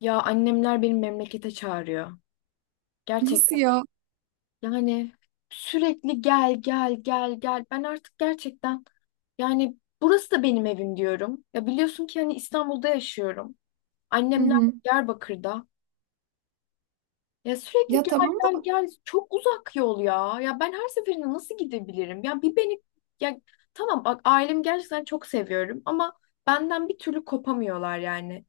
Ya annemler beni memlekete çağırıyor. Nasıl Gerçekten ya? yani sürekli gel gel gel gel. Ben artık gerçekten yani burası da benim evim diyorum. Ya biliyorsun ki hani İstanbul'da yaşıyorum. Hı Annemler hı. Diyarbakır'da. Ya sürekli Ya gel tamam da gel gel çok uzak yol ya. Ya ben her seferinde nasıl gidebilirim? Ya bir beni ya Tamam, bak, ailemi gerçekten çok seviyorum ama benden bir türlü kopamıyorlar yani.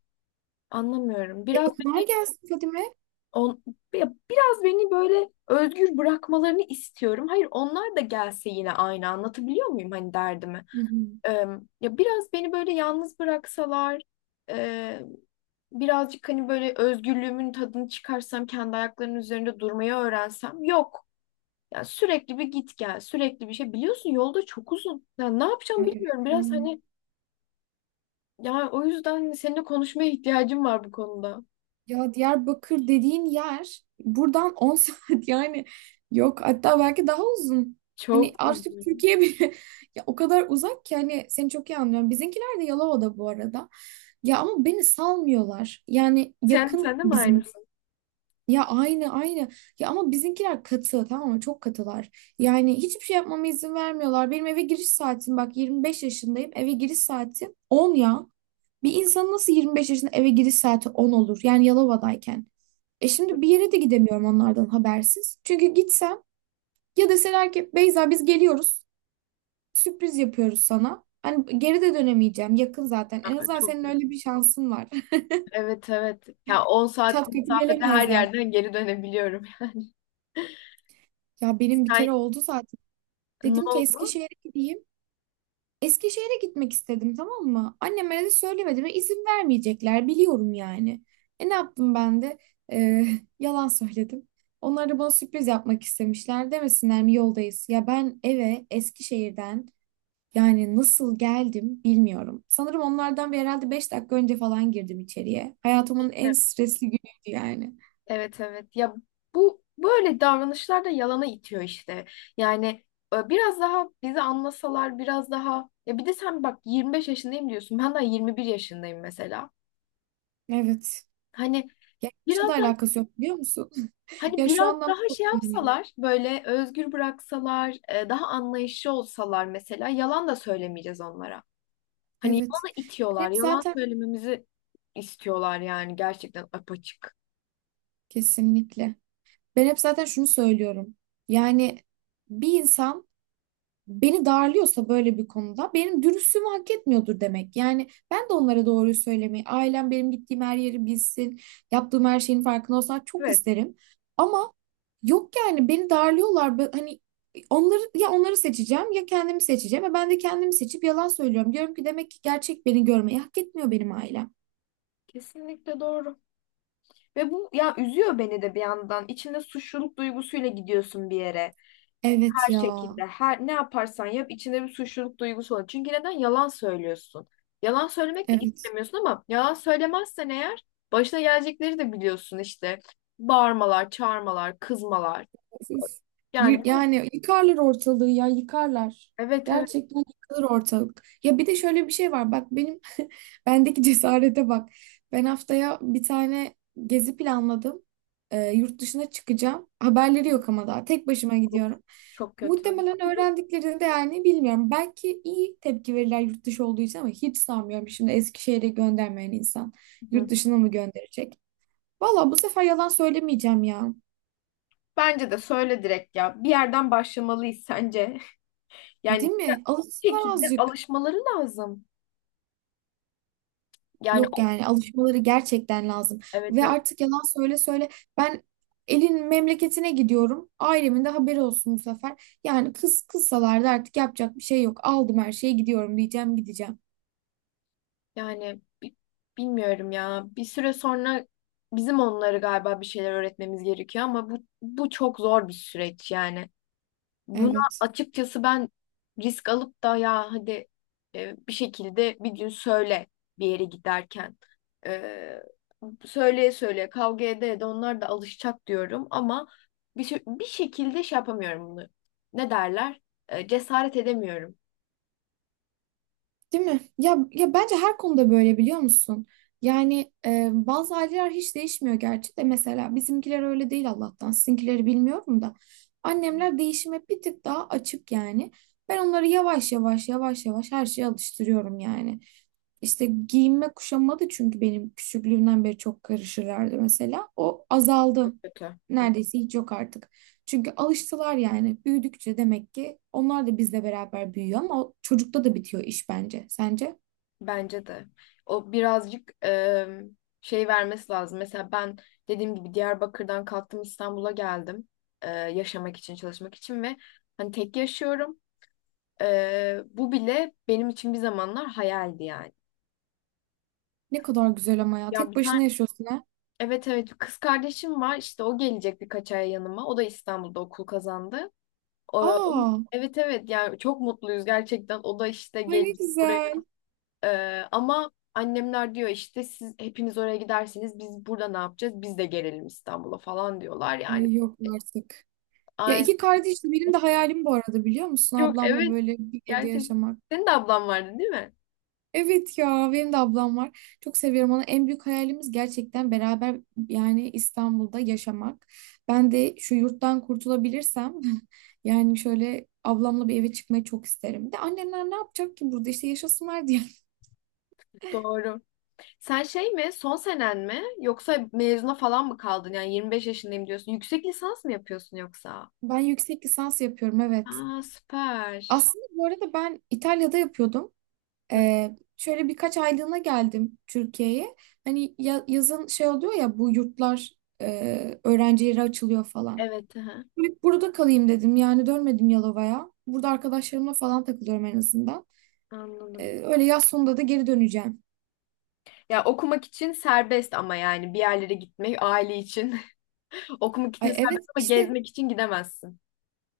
Anlamıyorum. e, onlar gelsin Fadime. On, Ya biraz beni böyle özgür bırakmalarını istiyorum. Hayır, onlar da gelse yine aynı, anlatabiliyor muyum hani derdimi? Hı hı. Ee, Ya biraz beni böyle yalnız bıraksalar, e, birazcık hani böyle özgürlüğümün tadını çıkarsam, kendi ayaklarının üzerinde durmayı öğrensem. Yok. Yani sürekli bir git gel, sürekli bir şey. Biliyorsun yolda çok uzun. Ya ne yapacağım Ay evet bilmiyorum. ya. Biraz hani Ya o yüzden seninle konuşmaya ihtiyacım var bu konuda. Ya Diyarbakır dediğin yer buradan 10 saat yani yok, hatta belki daha uzun. Hani Çok artık uzun. Türkiye bile ya o kadar uzak ki hani seni çok iyi anlıyorum. Bizimkiler de Yalova'da bu arada. Ya ama beni salmıyorlar. Yani Sen, yakın sen de mi bizim. aynısın? Ya aynı aynı. Ya ama bizimkiler katı, tamam mı? Çok katılar. Yani hiçbir şey yapmama izin vermiyorlar. Benim eve giriş saatim, bak, 25 yaşındayım. Eve giriş saatim 10 ya. Bir insan nasıl 25 yaşında eve giriş saati 10 olur? Yani Yalova'dayken. E şimdi bir yere de gidemiyorum onlardan habersiz. Çünkü gitsem, ya deseler ki Beyza biz geliyoruz, sürpriz yapıyoruz sana. Hani geri de dönemeyeceğim. Yakın zaten. En Aa, azından çok senin kötü. öyle bir şansın var. Evet evet. Ya 10 Çat saatlik kapı mesafede her gelemezler. yerden geri dönebiliyorum. Ya benim bir kere Sen, oldu zaten. ne Dedim ki oldu? Eskişehir'e gideyim. Eskişehir'e gitmek istedim, tamam mı? Anneme de söylemedim ve izin vermeyecekler, biliyorum yani. E ne yaptım ben de? Ee, yalan söyledim. Onlar da bana sürpriz yapmak istemişler. Demesinler mi yoldayız? Ya ben eve Eskişehir'den yani nasıl geldim bilmiyorum. Sanırım onlardan bir herhalde 5 dakika önce falan girdim içeriye. Hayatımın en E- stresli günüydü yani. Evet evet. Ya bu böyle davranışlar da yalana itiyor işte. Yani, biraz daha bizi anlasalar, biraz daha. Ya bir de sen bak, 25 yaşındayım diyorsun. Ben daha 21 yaşındayım mesela. Evet. Hani Ya hiçbir şey de biraz daha alakası yok, biliyor musun? hani Ya şu biraz anlamda daha çok şey yani. yapsalar, böyle özgür bıraksalar, daha anlayışlı olsalar, mesela yalan da söylemeyeceğiz onlara. Hani Evet. yalanı Ben itiyorlar. hep Yalan zaten söylememizi istiyorlar yani, gerçekten apaçık. kesinlikle. Ben hep zaten şunu söylüyorum. Yani bir insan beni darlıyorsa böyle bir konuda benim dürüstlüğümü hak etmiyordur demek. Yani ben de onlara doğruyu söylemeyi, ailem benim gittiğim her yeri bilsin, yaptığım her şeyin farkında olsun, çok Evet, isterim. Ama yok yani, beni darlıyorlar. Hani onları ya onları seçeceğim ya kendimi seçeceğim. Ve ben de kendimi seçip yalan söylüyorum. Diyorum ki demek ki gerçek beni görmeyi hak etmiyor benim ailem. kesinlikle doğru. Ve bu ya, üzüyor beni de bir yandan. İçinde suçluluk duygusuyla gidiyorsun bir yere. Evet Her ya. şekilde, her ne yaparsan yap, içinde bir suçluluk duygusu olur. Çünkü neden yalan söylüyorsun? Yalan söylemek de Evet. istemiyorsun ama yalan söylemezsen eğer, başına gelecekleri de biliyorsun işte. Bağırmalar, çağırmalar, kızmalar. Siz, Yani bu, yani yıkarlar ortalığı, ya yıkarlar. evet evet, Gerçekten yıkılır ortalık. Ya bir de şöyle bir şey var. Bak bendeki cesarete bak. Ben haftaya bir tane gezi planladım. Yurt dışına çıkacağım. Haberleri yok ama daha. Tek başıma gidiyorum. çok kötü. Muhtemelen öğrendiklerini de yani bilmiyorum. Belki iyi tepki verirler yurt dışı olduğu için ama hiç sanmıyorum. Şimdi Eskişehir'e göndermeyen insan Hı. yurt dışına mı gönderecek? Valla bu sefer yalan söylemeyeceğim ya. Bence de söyle direkt ya. Bir yerden başlamalıyız sence. Yani Değil mi? bir Alışsınlar şekilde azıcık. alışmaları lazım. Yani Yok, o, yani alışmaları gerçekten lazım. evet Ve evet, artık yalan söyle söyle, ben elin memleketine gidiyorum. Ailemin de haberi olsun bu sefer. Yani kız kızsalar da artık yapacak bir şey yok. Aldım her şeyi, gidiyorum, diyeceğim, gideceğim. yani bilmiyorum ya. Bir süre sonra bizim onları galiba bir şeyler öğretmemiz gerekiyor ama bu çok zor bir süreç yani. Buna Evet. açıkçası ben risk alıp da, ya hadi, bir şekilde bir gün söyle, bir yere giderken. E, Söyleye söyleye, kavga ede ede onlar da alışacak diyorum ama bir şekilde şey yapamıyorum bunu. Ne derler? Cesaret edemiyorum. Değil mi? Ya, bence her konuda böyle, biliyor musun? Yani bazı aileler hiç değişmiyor gerçi de, mesela bizimkiler öyle değil Allah'tan. Sizinkileri bilmiyorum da. Annemler değişime bir tık daha açık yani. Ben onları yavaş yavaş yavaş yavaş her şeye alıştırıyorum yani. İşte giyinme kuşanma da, çünkü benim küçüklüğümden beri çok karışırlardı mesela. O azaldı. Kötü. Hı. Neredeyse hiç yok artık. Çünkü alıştılar yani. Büyüdükçe demek ki onlar da bizle beraber büyüyor, ama o çocukta da bitiyor iş bence. Sence? Bence de. O birazcık şey vermesi lazım. Mesela ben dediğim gibi Diyarbakır'dan kalktım, İstanbul'a geldim. Yaşamak için, çalışmak için, ve hani tek yaşıyorum. Bu bile benim için bir zamanlar hayaldi yani. Ne kadar güzel ama ya. Ya Tek bir tane başına yaşıyorsun ha. Evet evet, bir kız kardeşim var işte, o gelecek birkaç ay yanıma. O da İstanbul'da okul kazandı. O, o- Aa, evet evet, yani çok mutluyuz gerçekten. O da işte ay ne gelecek buraya. güzel. Ama annemler diyor işte, siz hepiniz oraya giderseniz biz burada ne yapacağız? Biz de gelelim İstanbul'a falan diyorlar yani. Ay yok artık. Ya Aynen. iki kardeşim, benim de hayalim bu arada, biliyor musun? Yok, Ablamla evet, böyle bir evde gerçekten. yaşamak. Senin de ablan vardı değil mi? Evet ya, benim de ablam var. Çok seviyorum onu. En büyük hayalimiz gerçekten beraber yani İstanbul'da yaşamak. Ben de şu yurttan kurtulabilirsem yani şöyle ablamla bir eve çıkmayı çok isterim. Bir de annemler ne yapacak ki burada, işte yaşasınlar diye. Doğru. Sen şey mi, son senen mi, yoksa mezuna falan mı kaldın? Yani 25 yaşındayım diyorsun. Yüksek lisans mı yapıyorsun yoksa? Ben yüksek lisans yapıyorum, evet. Aa, süper. Aslında bu arada ben İtalya'da yapıyordum. Hı. Şöyle birkaç aylığına geldim Türkiye'ye. Hani yazın şey oluyor ya, bu yurtlar öğrencilere açılıyor falan. Evet, aha, Hep burada kalayım dedim. Yani dönmedim Yalova'ya. Burada arkadaşlarımla falan takılıyorum en azından. anladım. Öyle yaz sonunda da geri döneceğim. Ya okumak için serbest ama yani bir yerlere gitmek, aile için. Okumak için Ay evet, serbest ama işte gezmek için gidemezsin.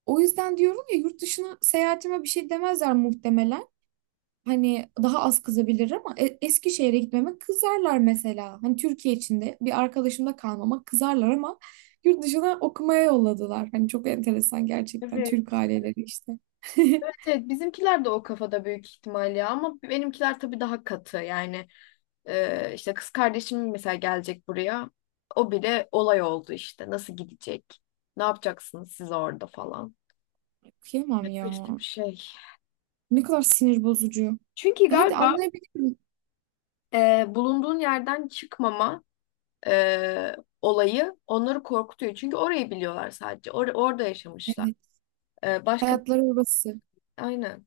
o yüzden diyorum ya, yurt dışına seyahatime bir şey demezler muhtemelen. Hani daha az kızabilir ama Eskişehir'e gitmeme kızarlar mesela. Hani Türkiye içinde bir arkadaşımda kalmama kızarlar ama yurt dışına okumaya yolladılar. Hani çok enteresan gerçekten Evet. Türk aileleri işte. Evet, evet, bizimkiler de o kafada büyük ihtimal ya, ama benimkiler tabii daha katı yani. İşte kız kardeşim mesela gelecek buraya, o bile olay oldu işte, nasıl gidecek, ne yapacaksınız siz orada falan. Okuyamam Evet, ya. kötü bir şey. Ne kadar sinir bozucu. Çünkü Ya hadi galiba, anlayabilirim. Bulunduğun yerden çıkmama e, olayı onları korkutuyor, çünkü orayı biliyorlar sadece, orada yaşamışlar. Evet. Başka, Hayatları orası. aynen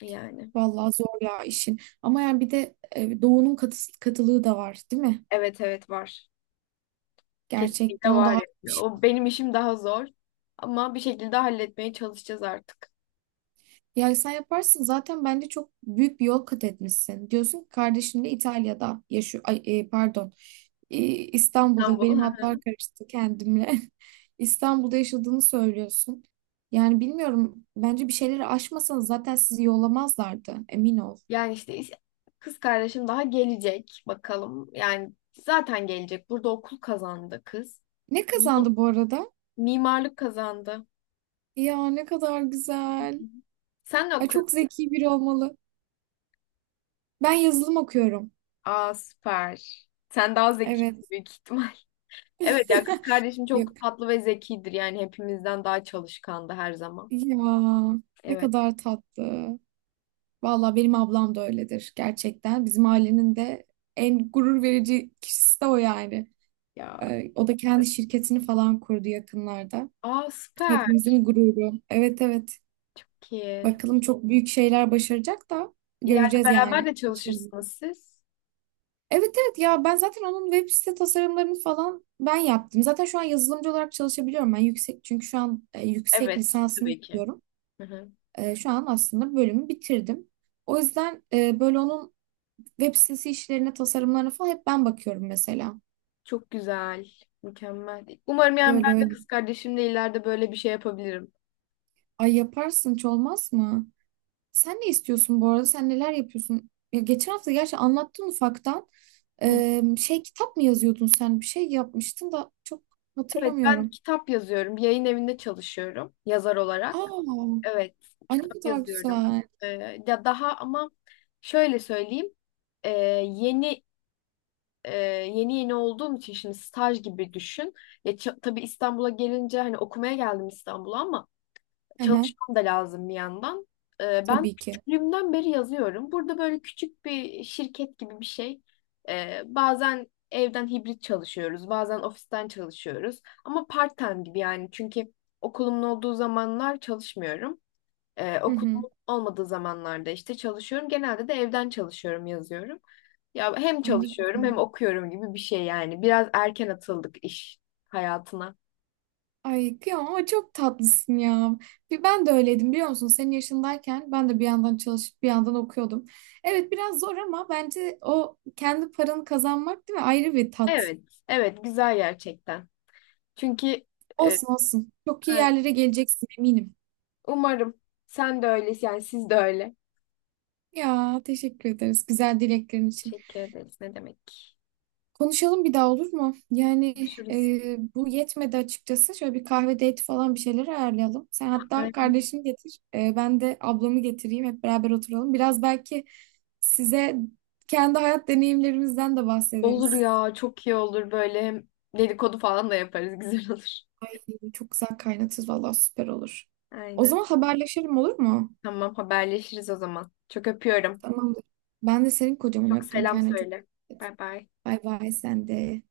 yani, Vallahi zor ya işin. Ama yani bir de doğunun katılığı da var, değil mi? evet evet var. Kesinlikle Gerçekten o da var ayrı bir ya. şey. O, benim işim daha zor. Ama bir şekilde halletmeye çalışacağız artık. Ya sen yaparsın zaten, bence çok büyük bir yol kat etmişsin. Diyorsun ki kardeşim de İtalya'da yaşıyor. Ay, pardon. İstanbul'da, İstanbul'u. benim hatlar karıştı kendimle. İstanbul'da yaşadığını söylüyorsun. Yani bilmiyorum, bence bir şeyleri aşmasanız zaten sizi yollamazlardı, emin ol. Yani işte kız kardeşim daha gelecek bakalım. Yani zaten gelecek. Burada okul kazandı kız. Ne Mimar- kazandı bu arada? Mimarlık kazandı. Ya ne kadar güzel. Sen ne Ay, çok okuyorsun? zeki biri olmalı. Ben yazılım okuyorum. Aa, süper. Sen daha zeki Evet. büyük ihtimal. Evet ya, kız kardeşim çok Yok. tatlı ve zekidir. Yani hepimizden daha çalışkandı her zaman. Ya ne Evet kadar tatlı. Valla benim ablam da öyledir gerçekten. Bizim ailenin de en gurur verici kişisi de o yani. ya. O da kendi şirketini falan kurdu yakınlarda. Aa, süper. Hepimizin gururu. Evet, evet. Çok iyi. Bakalım, çok büyük şeyler başaracak da İleride göreceğiz yani. beraber de çalışırsınız siz. Evet evet, ya ben zaten onun web site tasarımlarını falan ben yaptım. Zaten şu an yazılımcı olarak çalışabiliyorum ben, yüksek çünkü şu an yüksek Evet, lisansını tabii ki. yapıyorum. Hı hı. Şu an aslında bölümü bitirdim. O yüzden böyle onun web sitesi işlerine, tasarımlarına falan hep ben bakıyorum mesela. Çok güzel, mükemmel. Umarım yani Böyle ben de öyle. kız kardeşimle ileride böyle bir şey yapabilirim. Ay yaparsın, hiç olmaz mı? Sen ne istiyorsun bu arada? Sen neler yapıyorsun? Ya geçen hafta gerçi anlattın ufaktan. Hı. Kitap mı yazıyordun sen? Bir şey yapmıştın da çok Evet, ben hatırlamıyorum. kitap yazıyorum. Bir yayın evinde çalışıyorum yazar olarak. Aa. Evet, Ay ne kitap kadar yazıyorum. güzel. Ee, Ya daha, ama şöyle söyleyeyim. Ee, yeni e, Yeni yeni olduğum için şimdi staj gibi düşün. Ya tabii, İstanbul'a gelince, hani okumaya geldim İstanbul'a ama Hı hı, çalışmam da lazım bir yandan. Ben tabii ki. küçüklüğümden beri yazıyorum. Burada böyle küçük bir şirket gibi bir şey. Bazen evden hibrit çalışıyoruz, bazen ofisten çalışıyoruz. Ama part-time gibi yani, çünkü okulumun olduğu zamanlar çalışmıyorum. Hı hı. Okulumun olmadığı zamanlarda işte çalışıyorum. Genelde de evden çalışıyorum, yazıyorum. Ya hem Ay ne çalışıyorum güzel. hem okuyorum gibi bir şey yani. Biraz erken atıldık iş hayatına. Ay kıyamam ama çok tatlısın ya. Bir ben de öyleydim, biliyor musun? Senin yaşındayken ben de bir yandan çalışıp bir yandan okuyordum. Evet, biraz zor ama bence o kendi paranı kazanmak, değil mi? Ayrı bir tat. Evet, evet, güzel gerçekten. Çünkü e, Olsun olsun. Çok iyi evet. yerlere geleceksin, eminim. Umarım. Sen de öylesin yani, siz de öyle. Ya teşekkür ederiz güzel dileklerin için. Teşekkür ederiz. Ne demek? Konuşalım bir daha, olur mu? Yani Görüşürüz. Bu yetmedi açıkçası. Şöyle bir kahve date falan bir şeyler ayarlayalım. Sen hatta Aynen. kardeşini getir, ben de ablamı getireyim. Hep beraber oturalım. Biraz belki size kendi hayat deneyimlerimizden de Olur bahsederiz. ya, çok iyi olur böyle, hem dedikodu falan da yaparız, güzel olur. Çok güzel kaynatırız, vallahi süper olur. O Aynen. zaman haberleşelim, olur mu? Tamam, haberleşiriz o zaman. Çok öpüyorum. Tamamdır. Ben de senin kocaman Çok öptüm. selam Kendine çok söyle. dikkat et. Bay bay. Bay bay sen de.